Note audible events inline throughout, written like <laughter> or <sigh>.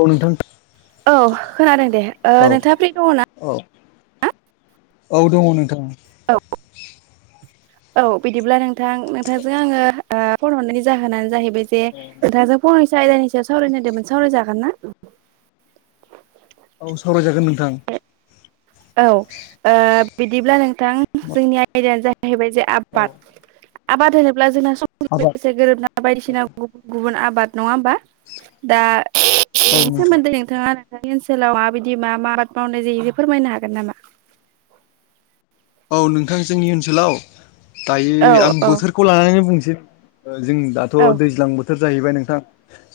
औ नोंथां औ खोनादों दे ओ औ नोंथाङा फ्रि दङ ना? औ औ दङ नोंथाङा। औ औ बिदिब्ला नोंथां नोंथांजों आङो ओ फन हरनायनि जाहोनानो जाहै बे जे नोंथांजों फंनैसो आयदानि सायाव सावरायनो होनदोंमोन सावराय जागोन ना? औ सावरायजागोन नोंथां औ ओ बिदिब्ला नोंथां जोंनि आयदानो जाहै हैबाय जे औ आबाद आबाद होनोब्ला जोंना समजों आबाद लोगोसे गोरोबना बायदिसिना औ गुबुन गुबुन आबाद नङा होमबा दा बेनि नोंथां सोमोन्दै नोंथाङा नोंथांनि ओनसोलाव माबायदि मा मा आबाद मावनाय जायो बे फोरमायनो हा गोन नामा? औ नोंथां जोंनि ओनसोलाव दायो औ आं औ बोथोरखौ लानानैनो बुंनोसै। ओ जों दाथ' औ दैज्लां बो बोथोर जाहैबाय नोंथां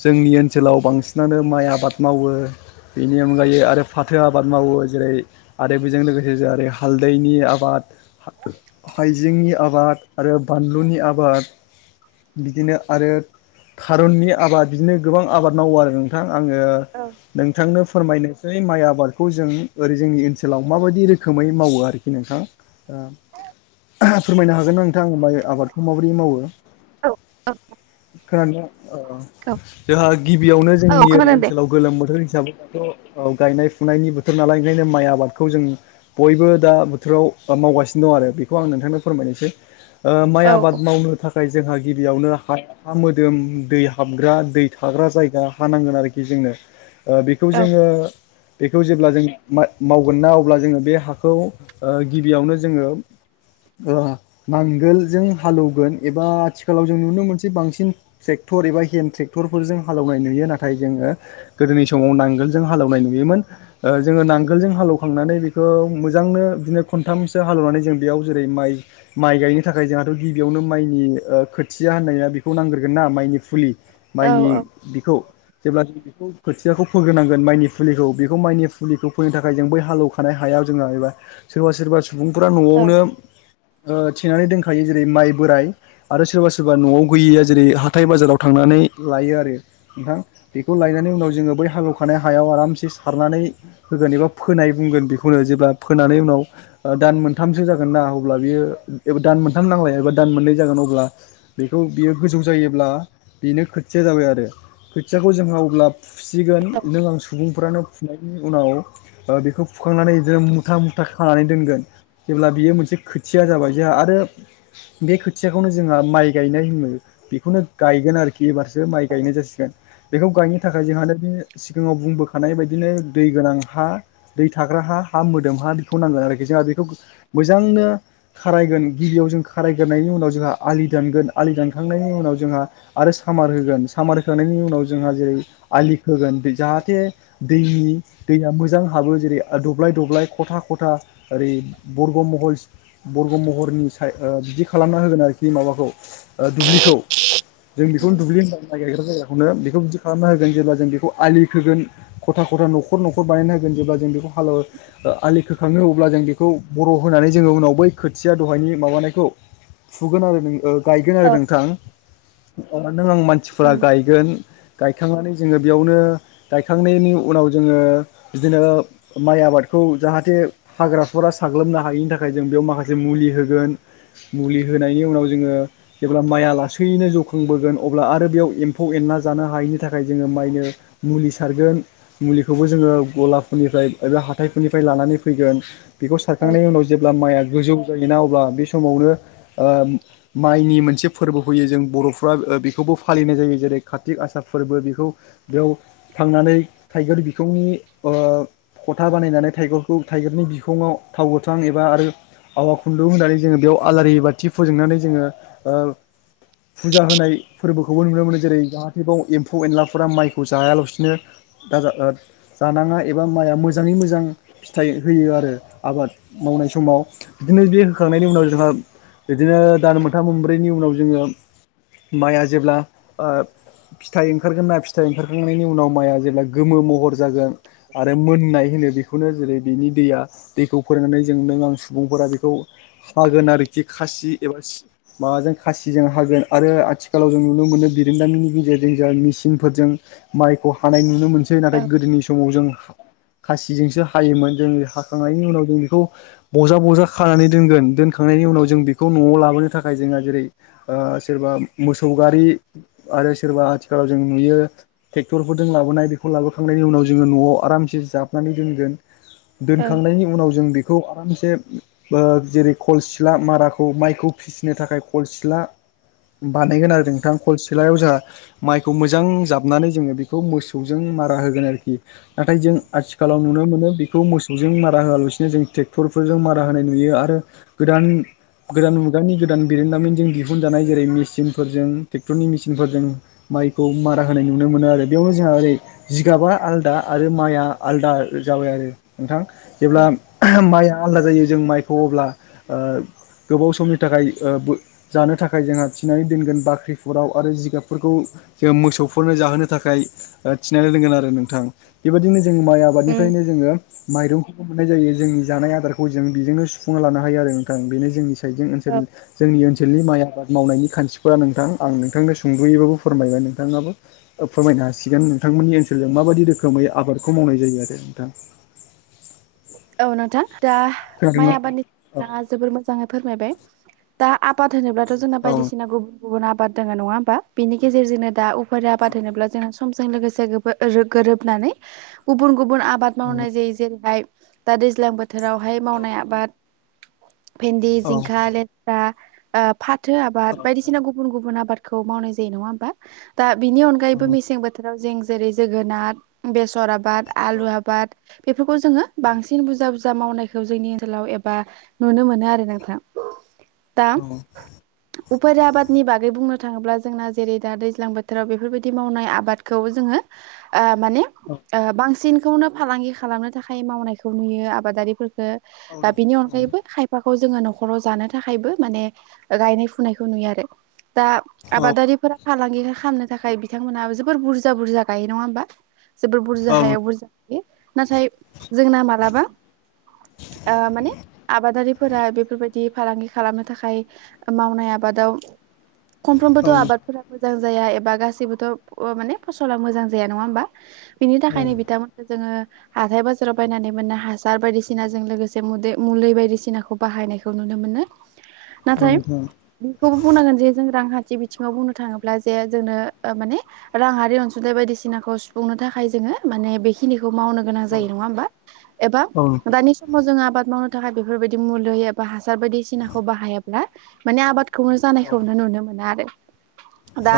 जोंनि ओनसोलाव बांसिनानो माइ आबाद मावो। बेनि अनगायै आरो फाथो आबाद मावो जेरै आरो बेजों लोगोसे जरै हालदैनि आ बाद हाइजेंनि आबाद आरो बानलुनि आबाद बिदिनो आरो थारुननि आबाद बिदिनो गोबां आबाद मावो आरो नोंथां। आङो औ नोंथांनो फोरमायनोसै माइ आबादखौ जों ओरै जोंनि ओनसोलाव माबायदि रोखोमै मावो आरोखि नोंथां। फोरमायनो हागोन नों थां माइ आबादखौ माबोरै मावो खोनादों। ओ औ जोंहा गिबियावनो औ औ जोंनि ओरै खोनादों दे ओनसोलाव गोलोम बोथोरनि। हिसाबै दाथ' ओ गायनाय फुनायनि बोथोर नालाय ओंखायनो माइ आबादखौ जों बयबो दा बोथोराव। बा मावगासिनो दं आरो बेखौ आं नोंथांनो फोरमायनोसै ओ माइ औ आबाद मावनो थाखाय। जोंहा गिबियावनो हा हा मोदोम दै हाबग्रा दै थाग्रा जायगा हा नांगोन आरोखि जोंनो। ओ‌ बेखौ औ जोङो बेखौ जेब्ला जों मावगोन ना अब्ला जोङो बे हाखौ ओ गिबियावनो जोङो ओ नांगोलजों हालौवगोन एबा आथिखालाव जों नुनो मोनसे बांसिन ट्रेक टर एबा हेन्द ट्रेक्टरफोरजों हालौनाय नुयो नाथाय जोङो गोदोनि समाव नांगोलजों हालेनाय नुयोमोन। ओ जोङो नांगोलजों हालेवखांनानै बेखौ मोजांनो। खनथामसो हालेवनानै जों बेयाव जेरै माइ माइ गायनो थाखाय जोंहाथ' गिबियावनो माइनि ओ खोथिया। हानाया बेखौ नांग्रोगोन ना माइनि फुलि माइनि औ बेखौ जेब्ला जों बेखौ खोथियाखौ फोग्रोनांगोन माइनि फुलिखौ बेखौ माइनि फुलिखौ फोनो थाखाय जों बै हालेवखानाय हाया। जोंबा सोरबा सोरबा सुबुंफोरा औ न'आवनो। थेनानै दोनखायो जेरै माइ बोराइ आरो सोरबा सोरबा न'आव गैयिया जेरै हाथाय बाजाराव थांनानै। लायो आरो नोंथां बेखौ लायनानै उनाव जोङो बै हाल्रखानाय हायाव आरामसे सारनानै। होगोन एबा फोनाय बुंगोन बेखौनो जेब्ला फोनानै उनाव। दान मोनथामसो जागोन ना अब्ला बियो एा दान मोनथाम नांलाया एबा दान मोननै जागोन अब्ला बेखौ बियो गोजौ जायोब्ला बेनो खोथिया जाबाय आरो। खोथियाखौ जोंहा अब्ला फुसिगोन नों आं सुबुंफ्रानो फुनायनि उनाव बेखौ हुखांनानै जों मुथा मुथा खानानै दोनगोन जेब्ला बियो मोनसे खोथिया जाबाय जोंहा आरो बे खोथियाखौनो जोंहा मा माइ गायनाय होनो बेखौनो गायगोन आरोखि एबारसो माइ औ गायनाय जासिगोन। बेखौ गायनो थाखाय जोंहानो बे सिगाङाव बुंबोखानाय बदिनो दै गोनां हा दै थाग्रा हा। हा मोदोम हा। नांगोन आरोखि जोंहा बेखौ मोजांनो खारायगोन गिबियाव जों खारायग्रोनायनायनि उनाव जोंहा आलि। दानगोन आलि दानखांनायनि उनाव जोंहा आरो सामार होगोन सामार होखांनायनि उनाव जोंहा जेरै आय लि खोगोन जाहाथे दैनि दैयाबो जानो हागौ जेरै दब्लाय दब्लाय खखा खथा ओरै' बरग महरस बरग महरनि साइद बिदि खालामना होनाय उनाव। माखौ ओ दुब्लिखौ जोंंनिखौ दुब्लि होननानै नागिरगोन। खौनो बेखौ बिदि खालामना होगोन जेब्ला जों बेखौ आलि फोगोन खथा खथा न'खर न'खर बानायना होगोन जेब्ला जों बेखौ हालौगोन ओ आथिखाल खाङो अब्ला जों बेखौ बर' होनानै जोङो उनाव बै खोथिया दहायनि माबानायखौ। सुगोन आरो ओ। गायगोन आरो नोंथां नों आं मानसिफोरा उम गायगोन। गायखांनानै जोङो बेयावनो गायखांनायनि उनाव जोङो बिदिनो माइ आबादखौ। खौ जाहाथे। हाग्राफोरा साग्लोबनो हायिनि थाखाय जों बेयाव माखासे मुलि होगोन मुलि होनायनि उनाव जोङो। जेब्ला माइया लासैनो जौखांबोगोन अब्ला आरो बेयाव एम्फौ एनला जानो हायैनि थाखाय जोङो माइनि मुलि सारगोन मुलिखौबो जोङो गलाफोरनिफ्राय एबा हााइफोरनिफ्राय लानानै फ फैगोन बेखौ औ सारखांनायनि उनाव जे ब्ला माइआ गोजौ जायोना अब्ला बे समावनो माइनि मोनसे फोरबो फैयो जों बर' बर'फोरा बेखौबो फालिनाय जायो जेरै कार्तिक आसार फोरबो बेखौ बेयाव थांनानै। थाइगिर बिखुं ओ खथा बानायनानै थाइग थाइगिरनि बिखङाव थाव गोथां एबा आरो आवा खुन्दुं होननानै जोङो बेयाव आलारि बाथि। फोजोंनानै जोङो ओ फुजा होनाय फोरबोखौ। खौबो नुनो मोनो जेरै जाहाथेबाव एम्फौ एनलाफोरा माइखौ जायालासिनो दा जानांग नाङा एबा माइआ मोजाङै मोजां फिथाइ होयो आरो आबाद मावनाय समाव बिदिनो बे होखांनायनि उनाव जोंहा बिदिनो दान मोनथाम मोनब्रैनि उनाव जोङो माइआ जेब्ला आ फिथाइ ओंखारगोन ना फिथाइ ओंखारखांनायनि उनाव माइआ जेब्ला गोमो महर जागोन आरो मोननाय होनो बे बेखौनो जेरै बेनि दैया दैखौ फोरोंनानै जोंनो आं सुबुंफोरा बेखौ हागोन आरोखि खासि एबा माबाजों खासिजों हागोन आरो आथिखालाव जों नुनो मोनो बिरोंदामिननि गेजेरजों जों मेचिन फोरजों माइखौ हानाय नुनो मोनसै औ नाथाय गोदोनि समाव जों खासि जोंसो हायोमोन जों हाखांनायनि उनाव जों बेखौ बजा बजा खानानै दोनगोन दोनखांनायनि उनाव ज जों बेखौ न'आव लाबोनो थाखाय जोंहा जेरै ओ सोरबा मोसौ गारि आरो सोरबा आथिखालाव जों नुयो ट्रेक्टरफोरजों लाबोनाय बेखौ लाबोखांनायनि उनाव जोङो न'आव आरामसे जाब फैनानै औ दोनगोन उनाव जों बेखौ आरामसे जेरै खल सिला माराखौ माइखौ फिसिनो थाखाय खल सिला बानायगोन आरो नोंथां खलसिलायाव जोंयहा माइखौ मोजां जाबनानै जोङो बेखौ मोसौजों मारा होगोन आरोखि नाथाय जों आथिखाल आथिखालाव नुनो मोनो बेखौ मोसौजों मारा होआलासिनो जों ट्रेक्टरफोरजों मारा होनाय नुयो आरो गोदान गोदान मुगानि गोदान बिरेनदामिनजों दिहुनजानाय जेरै मेसिनफोरजों ट्रेक्टरनि मेसिनफोरजों माइखौ मारा होनाय नुनो मोनो आरो बेयाव जोंहा ओरै जिगाबा आलदा आरो माइआ आलदा जाबाय आरो नोंथां जेब्ला औ माइआ आलादा जायो जों माइ थबब्ला गोबाव समनि थाखाय ओ जानो थाखाय जोंहा थिनानै दोनगोन बाख्रिफोराव आरो जिगाबफोरखौ जों मोसौफोरनो जाहोनो थाखाय थिनानै दोनगोन आरो नोंथां बेबायदिनो जों माइ उम आबादनिफ्रायनो जोङो माइरंखौबो मोननाय जायो जोंनि जानाय आदारखौ जों बेजोंनो सुफुंना लानो हायो आरो नोंथां बेनो जोंनि जों औ -जोंनि ओनसोलनि माइ आबाद मावनायनि खान्थिफोरा नोंथां आं नोंथांनो सुंद'यैबाबो फोरमायबाय नोंथाङाबो फोरमायनो हासिगोन नोंथां। नोंथांमोननि ओनसोलजों माबायदि रोखोमै आबादखौ मावनाय जायो आरो नोंथां? औ नोंथां दा माइ खोनादोंना आबादनि <unintelligible> जोबोर मोजाङै फोरमायबाय दा आबाद होनोब्लाथ' जोंना औ बायदिसिना गुबुन गुब आबाद दोङो नङा हनबा बेनि गेजेरजोंनो दा आबाद होनोब्ला जों समजों लोगोसे गोरोब गोरोबनानै गुबुन गुबुन आबाद मावनाय जायो जेरैहाय दा दैज्लां बोथोरावहाय मावनाय आबाद भेन्दि, औ जिंखा, लेथ्रा आ फाथो आबाद बायदिसिना गुबुन गुबुन आबाद खौ मावनाय जायोा ह दा बिनि अनायैबो मेसें बोथोर राव जों जेरै जोगोनार बेसर आबाद, औ आलु आबाद बेफोरखौ जोङो औ बांसिन बुरजा बुरजा मावनायखौ जोंनि ओनसोलाव एबा नुनो मोनो आरो नोंथां दा औ। उफेरा आबादनि बागै बुंनो थाङोब्ला जोंना जेरै दा दैज्लां बोथोराव बेफोरबायदि मावनाय आबादखौ जोङो ओ माने ओ बांसिनखौनो फालांगि खालामनो थाखाय मावनायखौ नुयो आबादारिफोरखौ। ओ बिनि अनगायैबो खायफा खौ जोङो न'खराव जानो थाखायबो माने गायनाय फुनायखौ नुयो आरो। दा औ आबादारिफोरा। फालांगि खालामनो थाखाय बिथांमोनाबो जोबोर बुरजा बुरजा गायो नङा होमबा। जोबोर बुरजा हायाव बुरजा गायो नाथाय। जोंना मालाबा ओ माने आबादारिफोरा बेफोरबायदि फालांगि खालामनो थाखाय मावनाय आबादाव खमफ्रोमबोथ' आबादफोराबो। मोजां जाया एबा गाससिबोथ' माने फस'ला मोजां जाया नङा होमबा। बिनि थाखायनो बिथांमोनखौ जोङो हाथाय बाजा राव बायनानै मोननाय हासार बायदिसिनाजों लोगोसे मुदे मुलि बायदिसिनाखौ बाहायनायखौ नुनो मोनो। नाथाय बेखौबो बुंनांगोन जे जों रांखा न्थि बिथिङाव बुंनो थाङोब्ला जे जोंनो माने राङारि अनसुंथाइ बायदिसिनाखौ सुफुंनो थाखाय जोङो। माने बेखिनिखौ मावनो गोनां जायो नङा होनबा एबा दानि समाव जोङो आबाद मावनो। थाखाय बेफोर बायदि मुलै एबा हासार बायदिसिनाखौ बाहायाब्ला माने आबाद खौनो जानायखौनो नुनो मोना आरो दा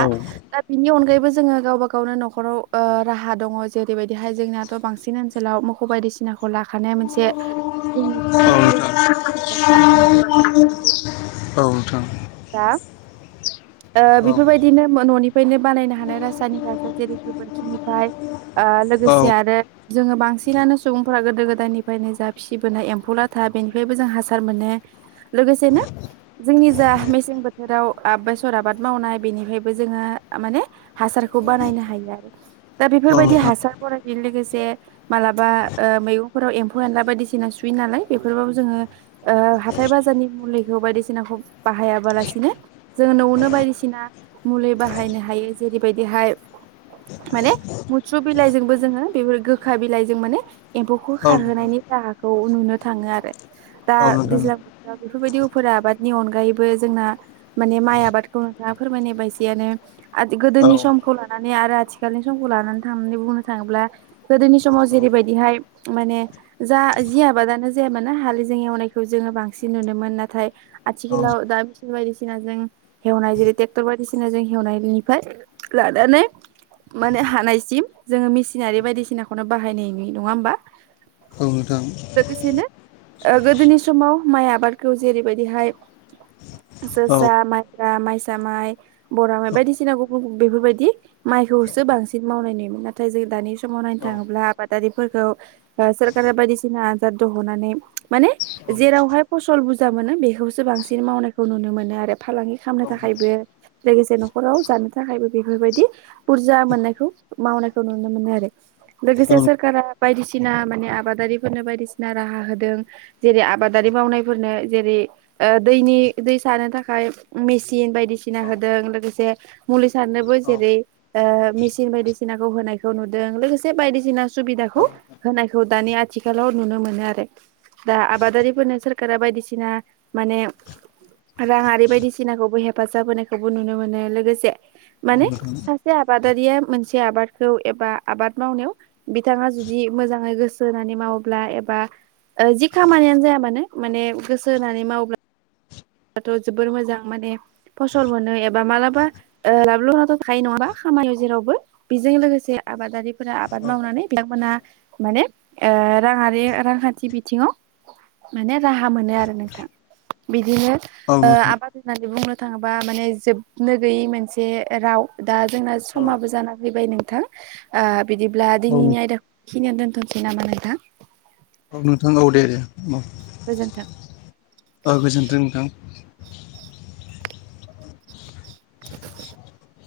दा बिनि अनगायैबो जोङो गावबा गा गावनो नखराव ओ राहा दङ जेरैबायदिहाय जोंनियाथ' बांसिन ओनसोलाव मोखौ बायदिसिना खौ लाखानाया मोनसे जोंनि खामानि बा लाखानायखौ औ नोंथां। <unintelligible> ओ बेफोरबायदिनो न'निफ्रायनो बानायनो हानाय रासायनिक हासार जेरै गोबोरखिनिफ्राय आ लोगोसे आरो जोङो बांसिनानो सुबुंफोरा गोदो गोदायनिफ्रायनो जा फिबोनाय एम्फौला था बेनिफ्रायबो जों हासार मोनो। लोगोसेनो जोंनि जा मेसें बोथोराव आ बे सर आबाद मावनाय बेनिफ्रायबो जोङो माने हासारखौ बानायनो हायो आरो। दा बेफोरबायदि हासारफोराय बे लोगोसे मालाबा ओ मैगंफोराव एम्फौ एनला बायदिसिना सुयो नालाय बेफोराव जोङो ओ हाथाय बाजारनि मुलिखौ बायदिसिनाखौ बाहायाबालासिनो जों न'आवनो बायदिसिना मुलि बाहायनो हायो जेरैबायदिहाय माने मैथ्रु बिलाइजोंबो जोङो बेफोर गोखा बिलाइजों माने एम्फौखौ खारहोनायनि राहाखौ नुनो थाङो आरो। दा दैज्लां बोथोराव बेफोरबायदि उफरा आबादनि अनगायैबो जोंना माने माइ आबादखौ नोंथाङा फोरमायनाय बायजियानो गोदोनि समखौ लानानै आरो आथिखालनि समखौ लानानै थांनानै बुंनो थाङोब्ला गोदोनि समाव जेरैबायदिहाय माने जा जि आबादा नो जायामानो हालिजों एवनायखौ जोङो बांसिन नुनो मोन नाथाय आथिखालाव दा बिफोर बायदि बायदिसिना जों हेवनाय जेरै टेक्टर बायदिसिना जों हेवनाय बिनिफ्राय लानानै माने हानायसिम जोङो मेसिनारि बायदिसिनाखौनो बाहायनाय नुयो नङा होमबा। औ नोथां। ओ गोदोनि समाव माइ आबादखौ जेरैबायदिहाय जोसा माइ ब्रा माइसा माइ बरा माइ बायदिसिना गुबुन बेफोरबायदि माइखौसो बांसिन मावनाय नुयोमोन। नाथाय जों दानि समाव नायनो थाङोब्ला आबादारिफोरखौ सोरखारा बायदिसिना आनजाद दहननानै माने जेरावहाय फसल बुरजा मोनो बेखौसो बांसिन मावनाय नुनो मोनो आरो, फालांगि खालामनो थाखायबो लोगोसे न'खराव जानो थाखायबो बेफोरबायदि बुरजा मोननायखौ मावनायखौ नुनो मोनो आरो। लोगोसे सोरखारा बायदिसिना माने आबादारिफोरनो बायदिसिना राहा होदों जेरै आबादारि मावनायफोरनो जेरै ओ दैनि दै सारनो थाखाय मेचिन बायदिसिना होदों लोगोसे मुलि सारनोबो जेरै ओ मेसिन बायदिसिनाखौ होनायखौ नुदों लोगोसे बायदिसिना सुबिदाखौ होनायखौ दानि आथि खालाव नुनो मोनो आरो। दा आबादारिफोरनो सोरखारा बायदिसिना माने रांआरि बायदिसिनाखौबो हेफाजाब होनायखौबो नुनो मोनो लोगोसे माने सासे आबाद दारिया मोनसे आबादखौ एबा आबाद मावनायाव, बिथाङा जुदि मोजांङै गोसो होनानै मावो ब्ला एबा ओ जि खामानियानो जाया मानो माने गोसो होनानै माब्ला थ' जोबोर मोजां माने फसल मोनो एबा माब्लाबा लाभ लखसानाथ' थायो नङा <unintelligible> खामायो जेरावबो। बेजों लोगोसे आबादारिफोरा आबाद मावनानै, बिथां मोनहा माने एबा <unintelligible> राङारि, रांखान्थि बिथिङाव माने राहा मोनो आरो नोंथां। बिदिनो ओ आबाद होननानै बुंनो थाङोबा माने जोबनो गैयै मोनसे राव। दा जोंना समाबो जाना फैबाय नोंथां ओ बिदिब्ला दिनैनि आयदाखौ खिनियानो दोनथ'सै नामा नोंथां? औ नोंथां औव दे। औ गोजोन्थों। औ गोजोनथों नोंथां। <inaudible> ़ <inaudible>